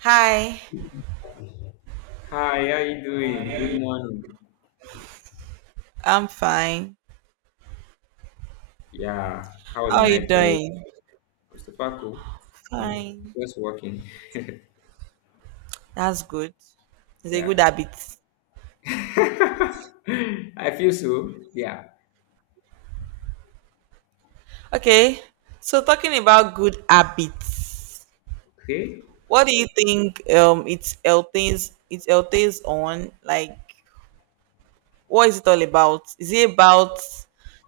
Hi, Hi, how you doing? Good morning. I'm fine. Yeah, how was How the are you night rest? doing? I'm super cool. Mm, Fine. Just working. That's good. It's a good Yeah. habit. I feel so. Yeah. Okay, so talking about good habits, Okay. what do you think it entails on, like, what is it all about? Is it about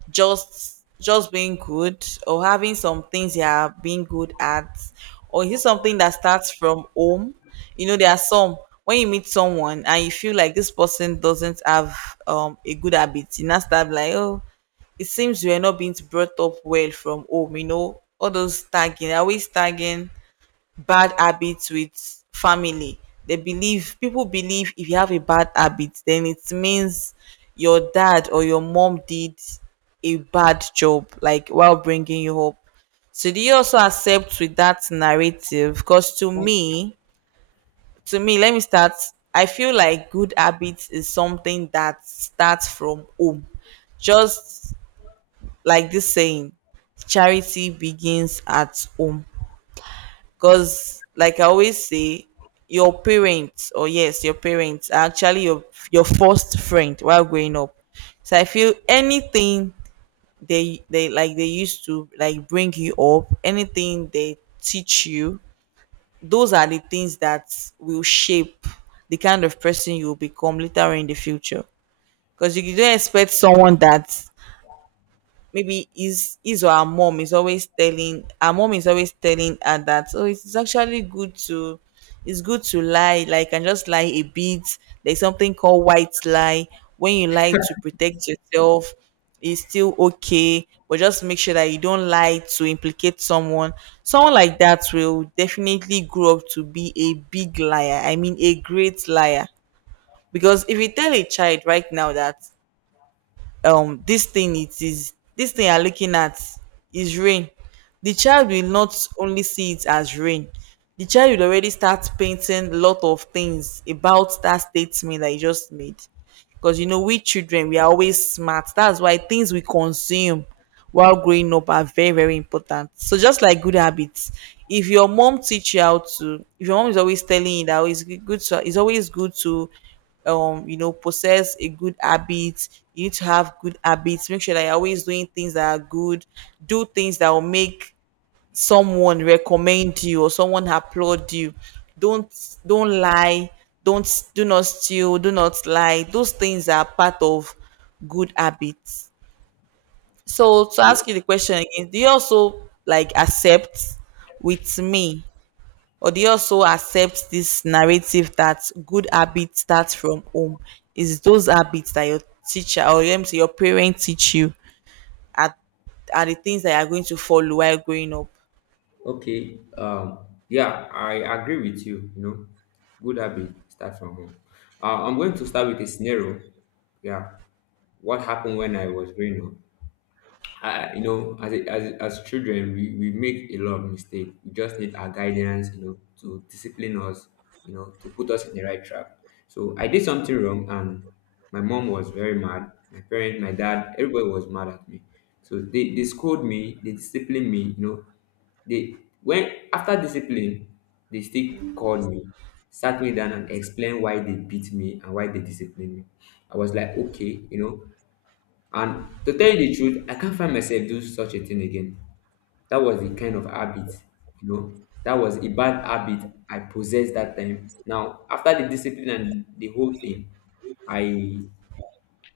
just being good or having some things you are being good at? Or is it something that starts from home? You know, there are some when you meet someone and you feel like this person doesn't have a good habit, you now start like, oh, it seems you are not being brought up well from home, you know, all those tagging, are we tagging bad habits with family. They believe people believe if you have a bad habit, then it means your dad or your mom did a bad job, like while bringing you up. So do you also accept with that narrative? Because to me, let me start. I feel like good habits is something that starts from home. Just like this saying, charity begins at home. Because, like I always say, your parents, or yes, your parents are actually your first friend while growing up. So I feel anything they like they used to like bring you up, anything they teach you, those are the things that will shape the kind of person you will become later in the future. Because you don't expect someone that maybe his or her mom is always telling her, mom is always telling her that, oh, it's good to lie, like, and just lie a bit. There's something called white lie. When you lie to protect yourself, it's still okay, but just make sure that you don't lie to implicate someone. Someone like that will definitely grow up to be a big liar, I mean a great liar. Because if you tell a child right now that this thing you're looking at is rain, the child will not only see it as rain, the child will already start painting a lot of things about that statement that you just made. Because, you know, we children, we are always smart. That's why things we consume while growing up are very very important. So just like good habits, if your mom teach you how to if your mom is always telling you that, "Oh, good to it's always good to possess a good habit. You need to have good habits. Make sure that you're always doing things that are good. Do things that will make someone recommend you or someone applaud you. Don't lie don't do not steal, do not lie." Those things are part of good habits. So to Yeah. ask you the question again, do you also like accept with me, or do you also accept this narrative that good habits start from home? Is those habits that your teacher or your parents teach you are, are the things that you are going to follow while growing up? Okay. Yeah, I agree with you. Good habit start from home. I'm going to start with a scenario. Yeah. What happened when I was growing up? As as children, we make a lot of mistakes. We just need our guidance, to discipline us, to put us in the right track. So I did something wrong, and my mom was very mad. My parents, my dad, everybody was mad at me. So they scold me, they disciplined me. They when after discipline, they still called me, sat me down and explained why they beat me and why they disciplined me. I was like, okay, and to tell you the truth, I can't find myself do such a thing again. That was the kind of habit, you know, that was a bad habit I possessed that time. Now, after the discipline and the whole thing, I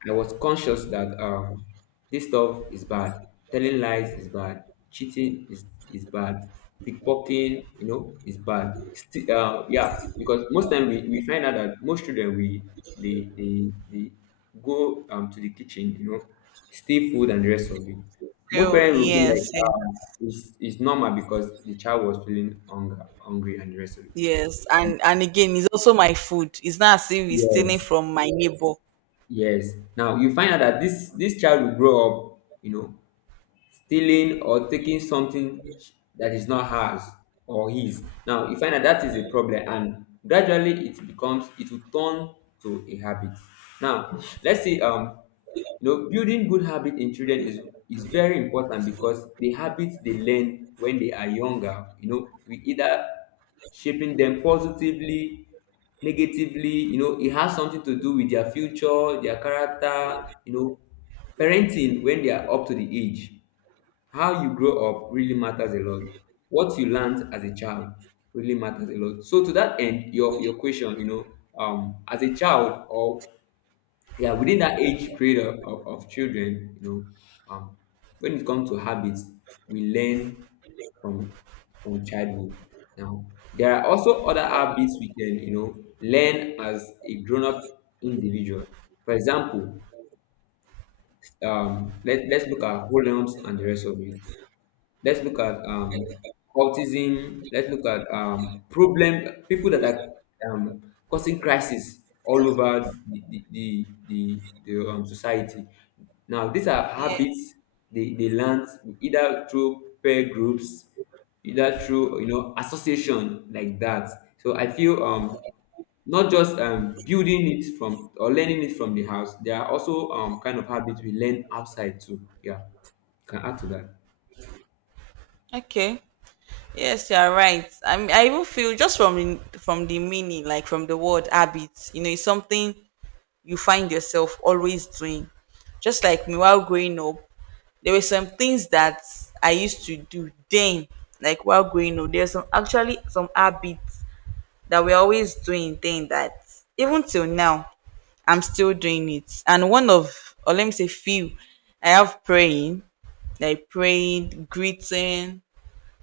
I was conscious that this stuff is bad. Telling lies is bad. Cheating is bad. Pickpocketing, is bad. Yeah, because most time we find out that most children they go to the kitchen, steal food and the rest of it. Most Oh, parents will be yes, like, yes, it's normal because the child was feeling hunger, hungry and the rest of it. yes. And again, it's also my food. It's not as if it's stealing Yes, from my neighbor. yes. Now you find out that this child will grow up, stealing or taking something that is not hers or his. Now you find that that is a problem, and gradually it will turn to a habit. Now let's see. Building good habit in children is very important because the habits they learn when they are younger, we either shaping them positively, negatively, it has something to do with their future, their character, you know, parenting when they are up to the age. How you grow up really matters a lot. What you learned as a child really matters a lot. So to that end, your question, as a child or yeah, within that age period of children, um, when it comes to habits, we learn from from childhood. Now, there are also other habits we can, learn as a grown-up individual. For example, let's look at whole homes and the rest of it. Let's look at autism. Let's look at problem people that are causing crisis all over the society. Now, these are Yeah. habits they learn either through peer groups, either through association like that. So I feel not just building it from or learning it from the house. There are also kind of habits we learn outside too. Yeah, can add to that. Okay. Yes, you are right. I mean, I even feel just from from the meaning, like from the word habit, you know, it's something you find yourself always doing. Just like me while growing up, there were some things that I used to do then, like while growing up. There's some, actually some habits that we're always doing then that even till now, I'm still doing it. And one of, or let me say, few, I have praying, like praying, greeting,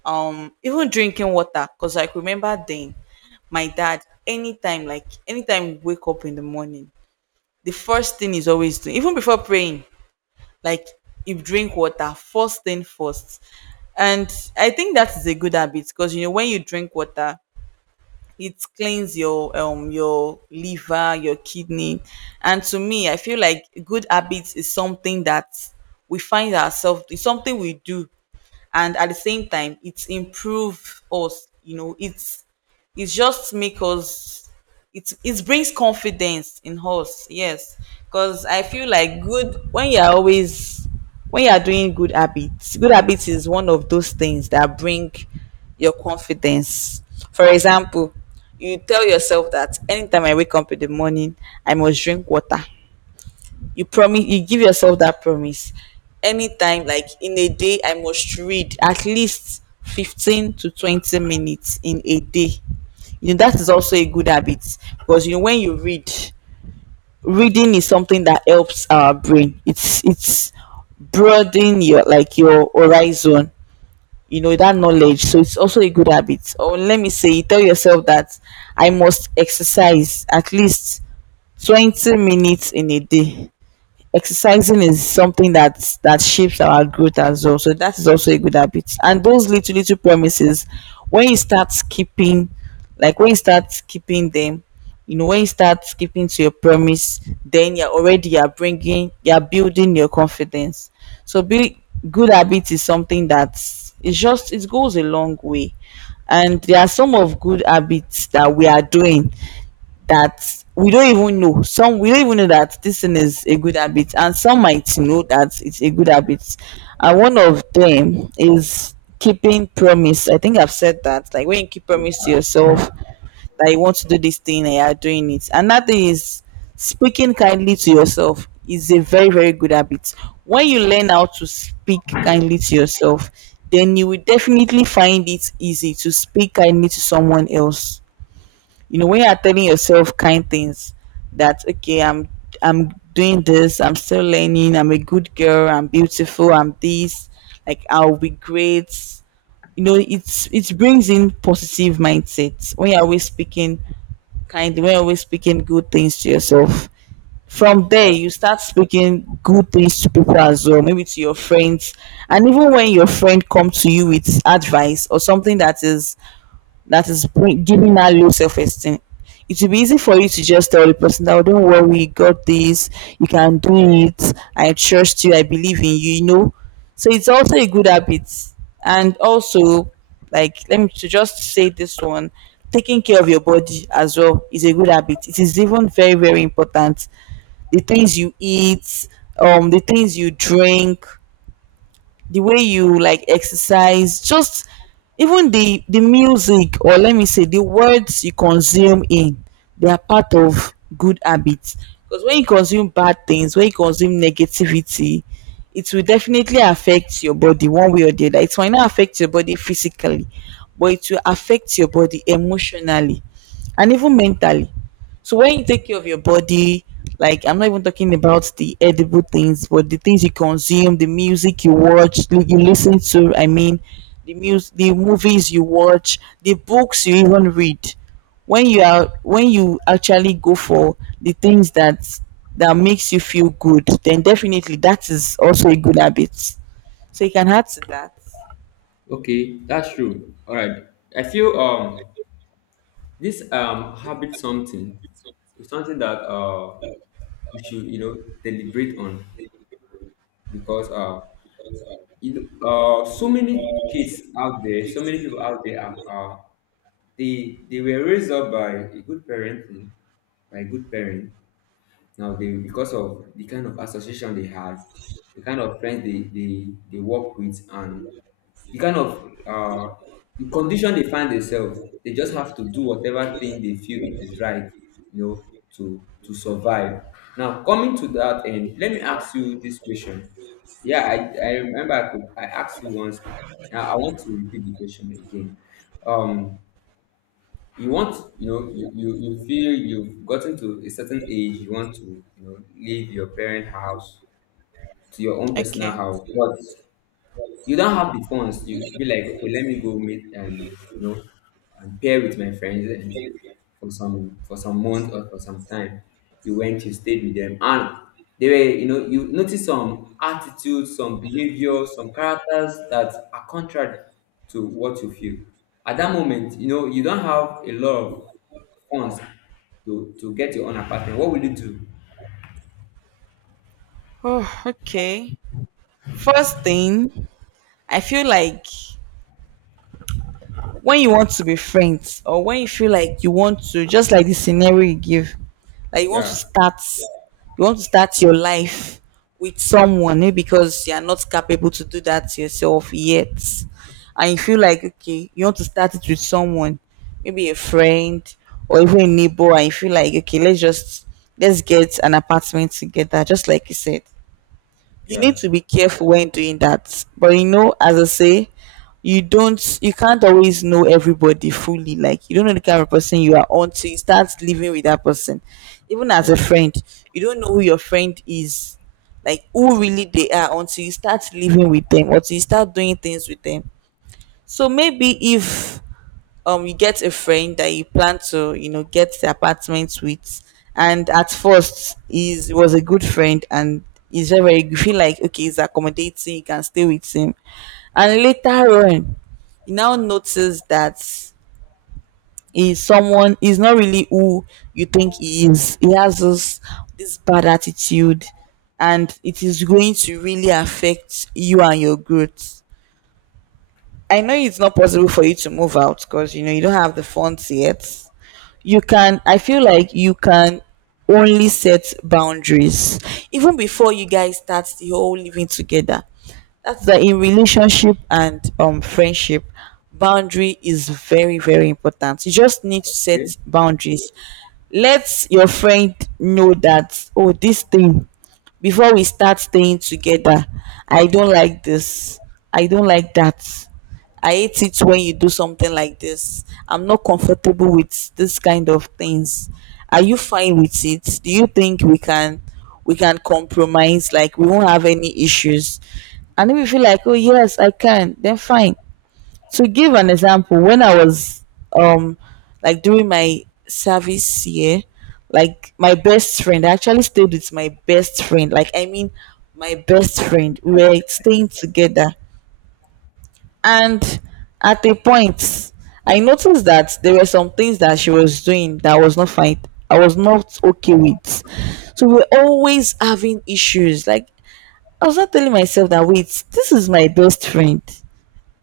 even drinking water. Because, like, remember then my dad, anytime we wake up in the morning, the first thing he's always doing even before praying, like, he drink water first thing first. And I think that is a good habit, because you know when you drink water, it cleans your liver, your kidney. And to me, I feel like good habits is something that we find ourselves. It's something we do, and at the same time it improve us. You know, it just make us, it brings confidence in us. Yes, because I feel like good when you're always, when you're doing good habits, good habits is one of those things that bring your confidence. For example, you tell yourself that anytime I wake up in the morning, I must drink water. You promise, you give yourself that promise. Anytime, like, in a day, I must read at least 15 to 20 minutes in a day. You know, that is also a good habit. Because, you know, when you read, reading is something that helps our brain. It's broaden your your horizon, you know, that knowledge. So it's also a good habit. Or let me say you tell yourself that I must exercise at least 20 minutes in a day. Exercising is something that shapes our growth as well. So that is also a good habit. And those little little promises, when you start keeping, like when you start keeping them, you know, when you start keeping to your promise, then you're already, you're building your confidence. So be good habit is something that, it's just, it goes a long way. And there are some of good habits that we are doing that we don't even know, that this thing is a good habit, and some might know that it's a good habit. And one of them is keeping promise. I think I've said that. Like, when you keep promise to yourself that you want to do this thing and you are doing it. Another is speaking kindly to yourself is a very very good habit. When you learn how to speak kindly to yourself, then you will definitely find it easy to speak kindly to someone else. You know, when you are telling yourself kind things, that, okay, I'm doing this, I'm still learning, I'm a good girl, I'm beautiful, I'm this, like, I'll be great, you know, it brings in positive mindset. When you're always speaking kind, when you're always speaking good things to yourself, from there you start speaking good things to people as well, maybe to your friends. And even when your friend comes to you with advice or something that is giving that low self esteem, it will be easy for you to just tell the person that, oh, don't worry, you got this, you can do it, I trust you, I believe in you, you know. So it's also a good habit. And also, like, let me to just say this one, taking care of your body as well is a good habit. It is even very, very important. The things you eat, the things you drink, the way you, like, exercise, just even the music, or let me say the words you consume in, they are part of good habits. Because when you consume bad things, when you consume negativity, it will definitely affect your body one way or the other. It might not affect your body physically, but it will affect your body emotionally and even mentally. So when you take care of your body, like, I'm not even talking about the edible things, but the things you consume, the music you watch, you listen to, I mean, the music, the movies you watch, the books you even read. When you are when you actually go for the things that makes you feel good, then definitely that is also a good habit. So you can add to that. Okay, that's true. All right. I feel this habit something is something that we should deliberate on because so many kids out there, so many people out there are they were raised up by a good parenting by good parents. Now they because of the kind of association they had, the kind of friends they work with and the kind of the condition they find themselves, they just have to do whatever thing they feel it is right, you know, to survive. Now coming to that end, let me ask you this question. Yeah, I remember I asked you once. Now I want to repeat the question again. Um, you want you know you, you you feel you've gotten to a certain age. You want to leave your parent house to your own personal Okay. house, but you don't have the funds. You be like, okay, let me go meet and you know and pair with my friends and for some month or for some time. You stayed with them, and they were you know you notice some attitudes, some behavior, some characters that are contrary to what you feel. At that moment, you don't have a lot of funds to get your own apartment. What will you do? Oh, okay. First thing, I feel like when you want to be friends, or when you feel like you want to, just like the scenario you give, like you want to Yeah, start you want to start your life with someone, maybe because you are not capable to do that yourself yet, and you feel like, okay, you want to start it with someone, maybe a friend or even a neighbor, and you feel like, okay, let's get an apartment together, just like you said. You need yeah, to be careful when doing that, but you know, as I say, you can't always know everybody fully. Like you don't know the kind of person you are until you start living with that person, even as a that's friend. You don't know who your friend is, like who really they are, until you start living with them, until you start doing things with them. So maybe if you get a friend that you plan to, you know, get the apartment with, and at first he was a good friend, and he's very, very, you feel like, okay, he's accommodating, you can stay with him, and later on you now notice that he's not really who you think he is. He has this bad attitude, and it is going to really affect you and your growth. I know it's not possible for you to move out because, you know, you don't have the funds yet. You can, I feel like you can only set boundaries even before you guys start the whole living together. That's why in relationship and friendship, boundary is very, very important. You just need to okay. set boundaries. Let your friend know that, oh, this thing, before we start staying together, I don't like this, I don't like that. I hate it when you do something like this. I'm not comfortable with this kind of things. Are you fine with it? Do you think we can compromise, like we won't have any issues? And if you feel like, oh yes, I can, then fine. To give an example, when I was um like during my service year, like my best friend, I actually stayed with my best friend. Like I mean my best friend. We were staying together, and at a point, I noticed that there were some things that she was doing that I was not fine. I was not okay with. So we're always having issues. Like I was not telling myself that, wait, this is my best friend.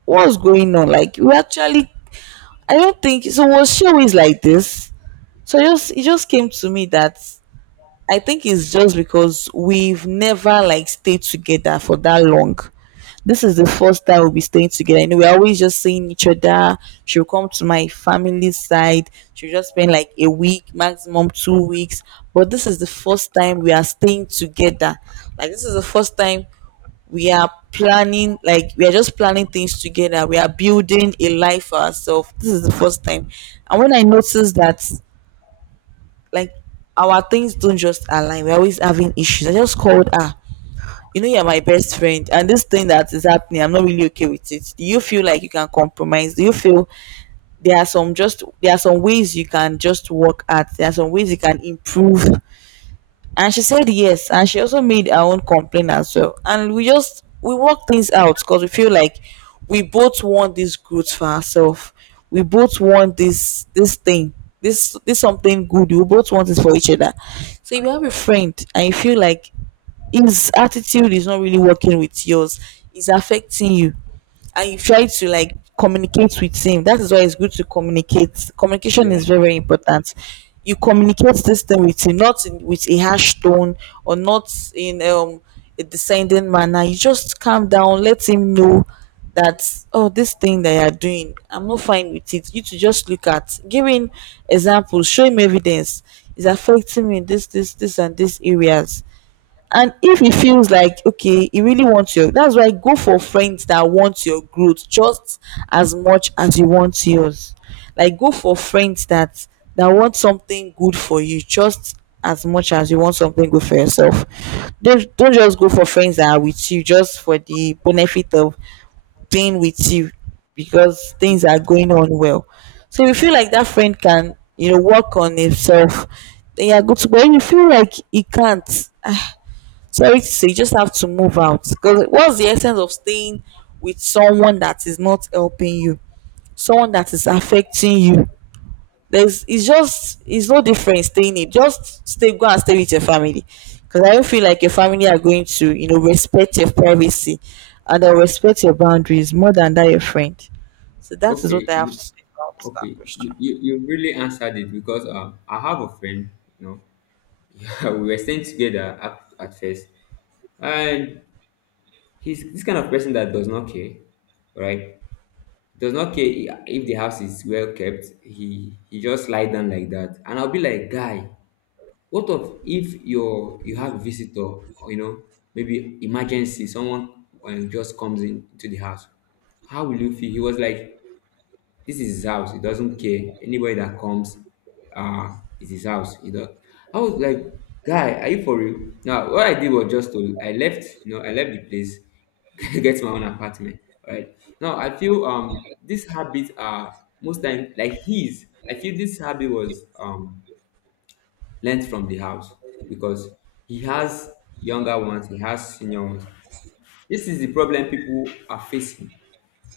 What's going on? Like we actually, I don't think so. Was she always like this? So it just came to me that I think it's just because we've never, like, stayed together for that long. This is the first time we'll be staying together. And we're always just seeing each other. She'll come to my family side. She'll just spend like a week, maximum 2 weeks. But this is the first time we are staying together. Like this is the first time we are planning, like we are just planning things together. We are building a life for ourselves. This is the first time. And when I noticed that, like, our things don't just align, we're always having issues, I just called her. You know, you're my best friend, and this thing that is happening, I'm not really okay with it. Do you feel like you can compromise? Do you feel there are some ways you can just work at? There are some ways you can improve. And she said yes, and she also made her own complaint as well, and we work things out, because we feel like we both want this growth for ourselves, we both want this thing, this something good, we both want it for each other. So if you have a friend and you feel like his attitude is not really working with yours, it's affecting you, and you try to, like, communicate with him, that is why it's good to communicate. Communication Yeah, is very, very important. You communicate this thing with him, not in, with a harsh tone, or not in a descending manner. You just calm down, let him know that, oh, this thing that you're doing, I'm not fine with it. You to just look at giving examples, show him evidence, is affecting me in this and these areas. And if it feels like, okay, you really want your that's why, go for friends that want your growth just as much as you want yours. Like go for friends that that want something good for you just as much as you want something good for yourself. Don't just go for friends that are with you just for the benefit of being with you because things are going on well. So you feel like that friend can, you know, work on himself, then you're good to go. If you feel like he can't, so it's, you just have to move out, because what's the essence of staying with someone that is not helping you, someone that is affecting you? There's it's just it's no different staying it. Just stay go and stay with your family, because I don't feel like your family are going to, you know, respect your privacy, and they'll respect your boundaries more than that your friend. So that is what I have okay. to say about that Okay, question. you really answered it because I have a friend, you know, yeah, we were staying together at first, and he's this kind of person that does not care, right? Does not care if the house is well kept. He just lie down like that, and I'll be like, guy, what of if you have a visitor, or, maybe emergency, someone just comes in to the house, how will you feel? He was like, this is his house. He doesn't care. Anybody that comes, uh, is his house. He does. I was like, guy, are you for real? Now, what I did was just I left the place, get my own apartment. Right. Now, I feel these habits are most time like his. I feel this habit was learned from the house because he has younger ones, he has senior ones. This is the problem people are facing.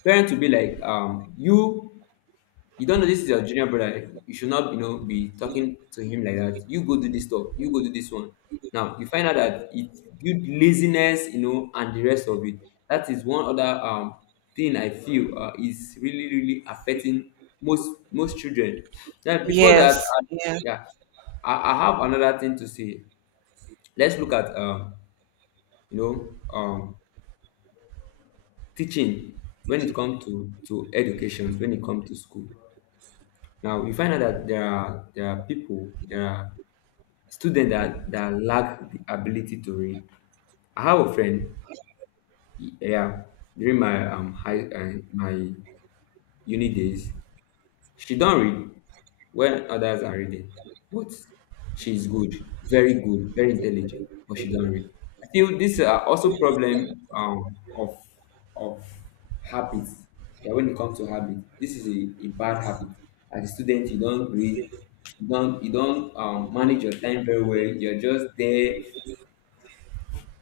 Parents will be like, you don't know this is your junior brother. You should not, be talking to him like that. You go do this stuff. You go do this one. Now you find out that it build laziness, and the rest of it. That is one other thing I feel is really really affecting most children. Now before that, Yes. Yeah. yeah, I have another thing to say. Let's look at you know um, teaching when it comes to education when it comes to school. Now you find out that there are students that lack the ability to read. I have a friend, yeah, during my high my uni days, she don read when others are reading, but she is good, very good, very intelligent, but she don read. I feel this are also problem of habits. Yeah, when it comes to habit, this is a bad habit. As a student, you don't read. You don't, manage your time very well. You're just there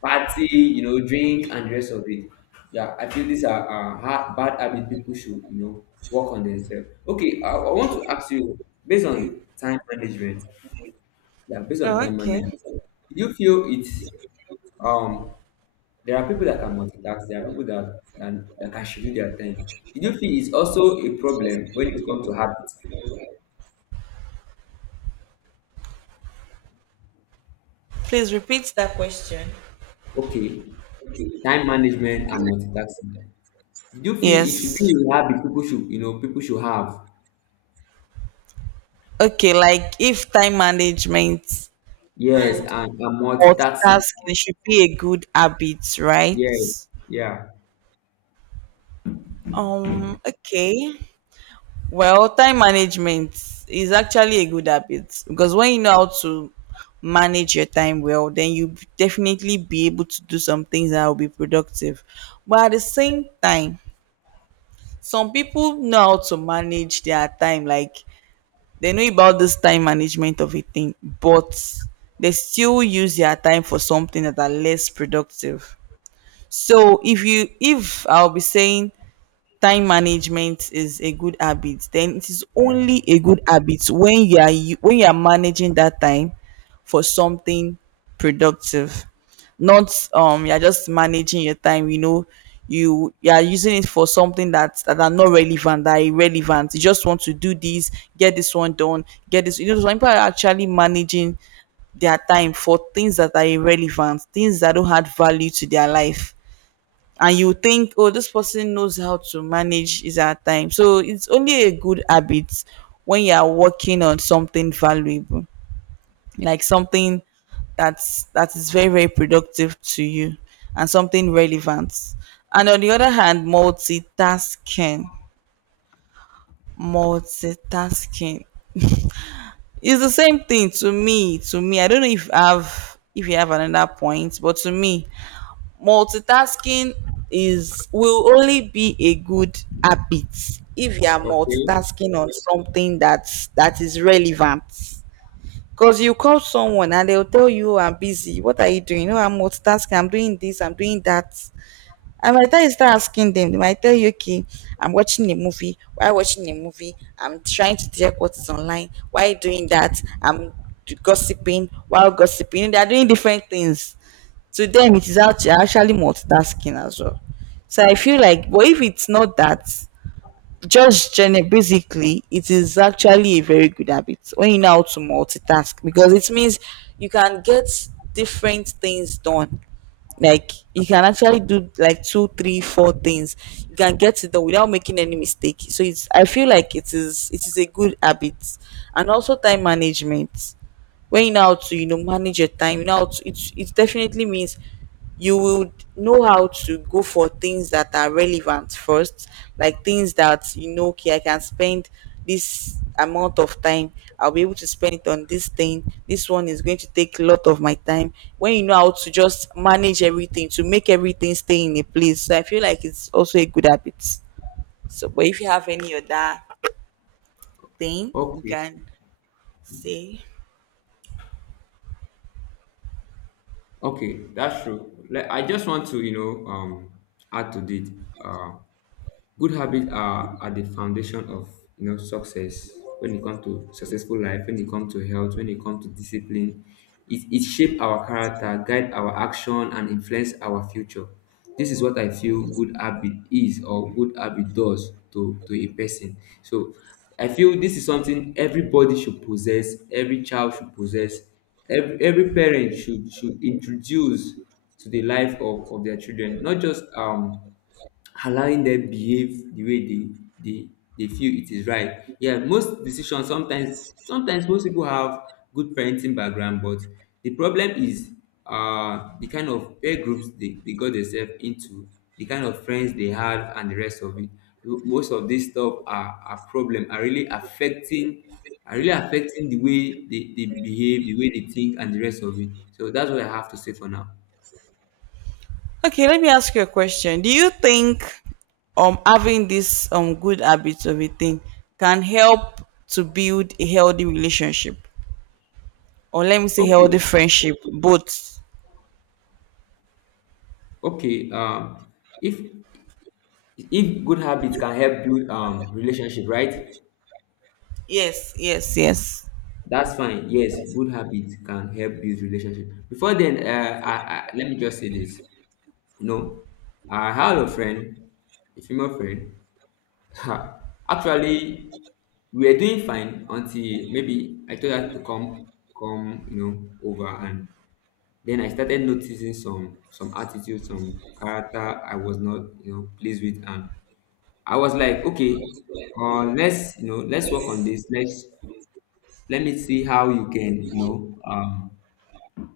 party, drink and the rest of it. Yeah, I feel these are bad habits people should, work on themselves. Okay, I want to ask you, based on time management, yeah, based on Oh, time okay. management, do you feel it's um there are people that can multitask, there are people that can schedule their time. Did you feel it's also a problem when it comes to habits? Please repeat that question. Okay, time management and multitasking. Did you feel it should Yes. be a habit people should have? Okay, like if time management Yes, and and multitasking. multitasking should be a good habit, right? Yes. Yeah. Okay. Well, time management is actually a good habit, because when you know how to manage your time well, then you definitely be able to do some things that will be productive. But at the same time, some people know how to manage their time. Like they know about this time management of a thing, but they still use their time for something that are less productive. So if I'll be saying time management is a good habit, then it is only a good habit when you are when you are managing that time for something productive, not, you're just managing your time, you know, you are using it for something that that are not relevant, that are irrelevant, you just want to do this, get this one done, get this, you know. Some people are actually managing their time for things that are irrelevant, things that don't add value to their life, and you think, oh, this person knows how to manage his or her time. So it's only a good habit when you are working on something valuable, like something that is very, very productive to you, and something relevant. And on the other hand, multitasking, multitasking is the same thing to me. To me, I don't know if I've if you have another point, but to me multitasking is, will only be a good habit if you are Okay. multitasking on something that is relevant, because you call someone and they'll tell you, "Oh, I'm busy." What are you doing? "No, I'm multitasking, I'm doing this, I'm doing that." And by the time you start asking them, they might tell you, okay, I'm watching a movie. Why watching a movie? I'm trying to check what is online. Why doing that? I'm gossiping. While gossiping, they are doing different things. To them, it is actually multitasking as well. So I feel like, but if it's not that, just basically, it is actually a very good habit when you know how to multitask, because it means you can get different things done. Like you can actually do like two three four things, you can get it done without making any mistake. So it's, I feel like it is, it is a good habit. And also time management, when you know how to, you know, manage your time, you know how to, it definitely means you will know how to go for things that are relevant first, like things that, you know, okay, I can spend this amount of time, I'll be able to spend it on this thing, this one is going to take a lot of my time. When you know how to just manage everything to make everything stay in a place, so I feel like it's also a good habit. So but if you have any other thing, you Okay. can say. Okay. That's true. Like, I just want to, add to it. Uh, Good habits are at the foundation of success when it comes to successful life, when it comes to health, when it comes to discipline. It shape our character, guide our action, and influence our future. This is what I feel good habit is or good habit does to a person. So I feel this is something everybody should possess, every child should possess, every parent should introduce to the life of their children, not just allowing them behave the way they they feel it is right. Yeah, most decisions sometimes, most people have good parenting background, but the problem is the kind of peer groups they got themselves into, the kind of friends they had and the rest of it. Most of this stuff are problem, are really affecting the way they behave, the way they think and the rest of it. So that's what I have to say for now. Okay, let me ask you a question. Do you think having this good habits of eating can help to build a healthy relationship? Or let me say healthy Okay. friendship, both. Okay. If good habits can help build relationship, right? Yes, yes, yes. That's fine. Yes, good habits can help build relationship. Before then, let me just say this you know I had a friend, a female friend, actually we were doing fine until maybe I told her to come over, and then I started noticing some attitude, some character I was not, pleased with. And I was like, okay, let's work on this. Let me see how you can,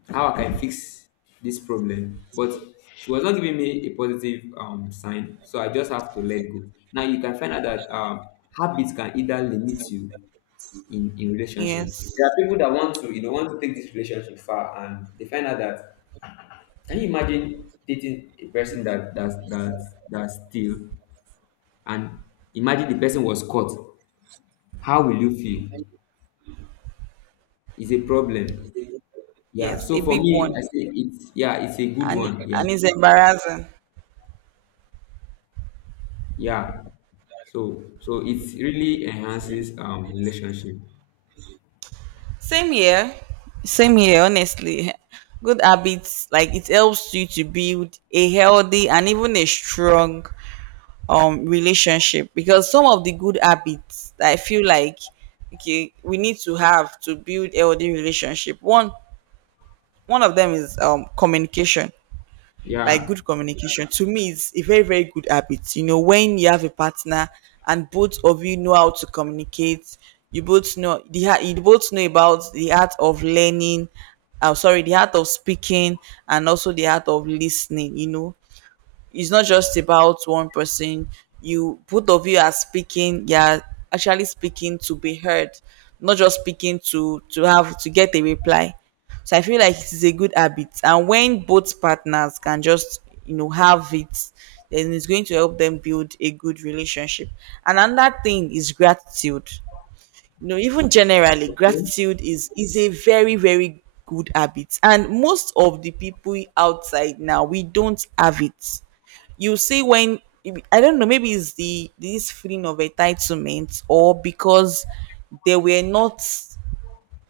how I can fix this problem. But she was not giving me a positive sign, so I just have to let go. Now you can find out that habits can either limit you in relationship. Yes. There are people that want to take this relationship far, and they find out that can you imagine dating a person that that's still, and imagine the person was caught. How will you feel? It's a problem. Yeah. Yes, So a for big me, one. I say it's a good And one. Yeah. and it's embarrassing. Yeah. So it really enhances relationship. Same here. Same here, honestly. Good habits, like, it helps you to build a healthy and even a strong relationship, because some of the good habits that I feel like, okay, we need to have to build healthy relationship, one one of them is communication. Like Yeah. good communication to me is a very, very good habit. You know, when you have a partner and both of you know how to communicate, you both know the heart, you both know about the art of learning, sorry, the art of speaking, and also the art of listening, you know. It's not just about one person, you both of you are speaking, you're actually speaking to be heard, not just speaking to have to get a reply. So I feel like it is a good habit, and when both partners can just, you know, have it, then it's going to help them build a good relationship. And another thing is gratitude. No, even generally, gratitude is a very, very good habit, and most of the people outside now we don't have it. You see, when, I don't know, maybe it's the, this feeling of entitlement, or because they were not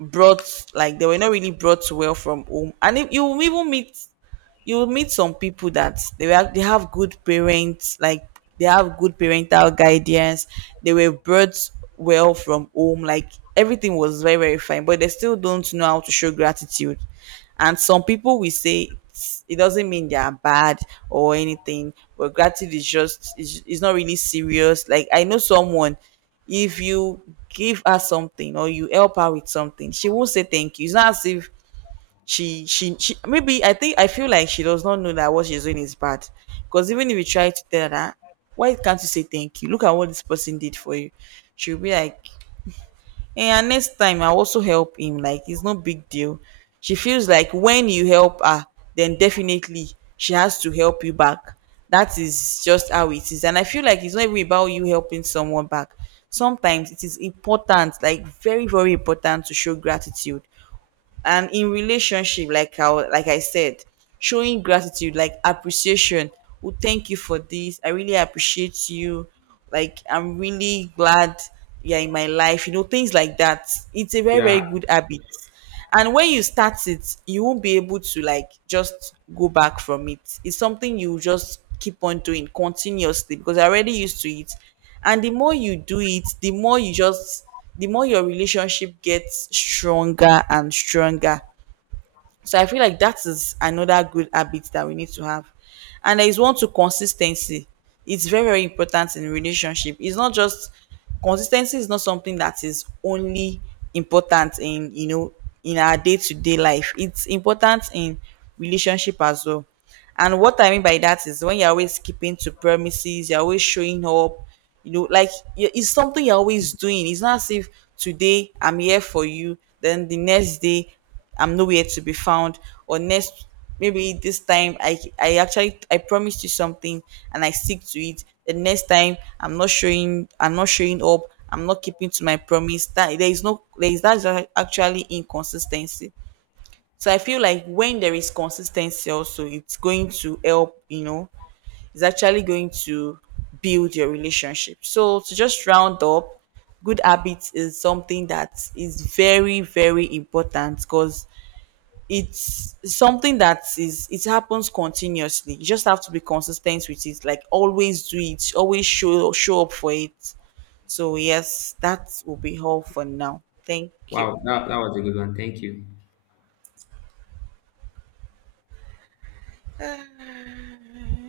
brought, like they were not really brought well from home, and if you will even meet, you will meet some people that they have good parents, like they have good parental guidance, they were brought well from home, like everything was very, very fine, but they still don't know how to show gratitude. And some people will say it doesn't mean they are bad or anything, but gratitude is just, is not really serious. Like I know someone, if you give her something or you help her with something, she won't say thank you. It's not as if she maybe, I think, I feel like she does not know that what she's doing is bad. Because even if you try to tell her, why can't you say thank you? Look at what this person did for you. She'll be like, hey, and next time I'll also help him. Like it's no big deal. She feels like when you help her, then definitely she has to help you back. That is just how it is. And I feel like it's not even about you helping someone back. Sometimes it is important, like very, very important to show gratitude. And in relationship, like I like I said, showing gratitude, like appreciation, well, thank you for this, I really appreciate you, like I'm really glad you're in my life, you know, things like that, it's a very, very Yeah. good habit. And when you start it, you won't be able to, like, just go back from it. It's something you just keep on doing continuously, because you're already used to it. And the more you do it, the more you just, the more your relationship gets stronger and stronger. So I feel like that is another good habit that we need to have. And there is one to consistency. It's very, very important in relationship. It's not just, consistency is not something that is only important in, you know, in our day-to-day life. It's important in relationship as well. And what I mean by that is when you're always keeping to promises, you're always showing up, you know, like it's something you're always doing. It's not as if today I'm here for you, then the next day I'm nowhere to be found, or next, maybe this time I actually, I promised you something and I stick to it, the next time I'm not showing up, I'm not keeping to my promise. That, there is no there is, that's actually inconsistency. So I feel like when there is consistency also, it's going to help, you know, it's actually going to build your relationship. So to just round up, good habits is something that is very, very important, because it's something that is, it happens continuously. You just have to be consistent with it. Like always do it, always show up for it. So yes, that will be all for now. Thank you. Wow. That was a good one. Thank you.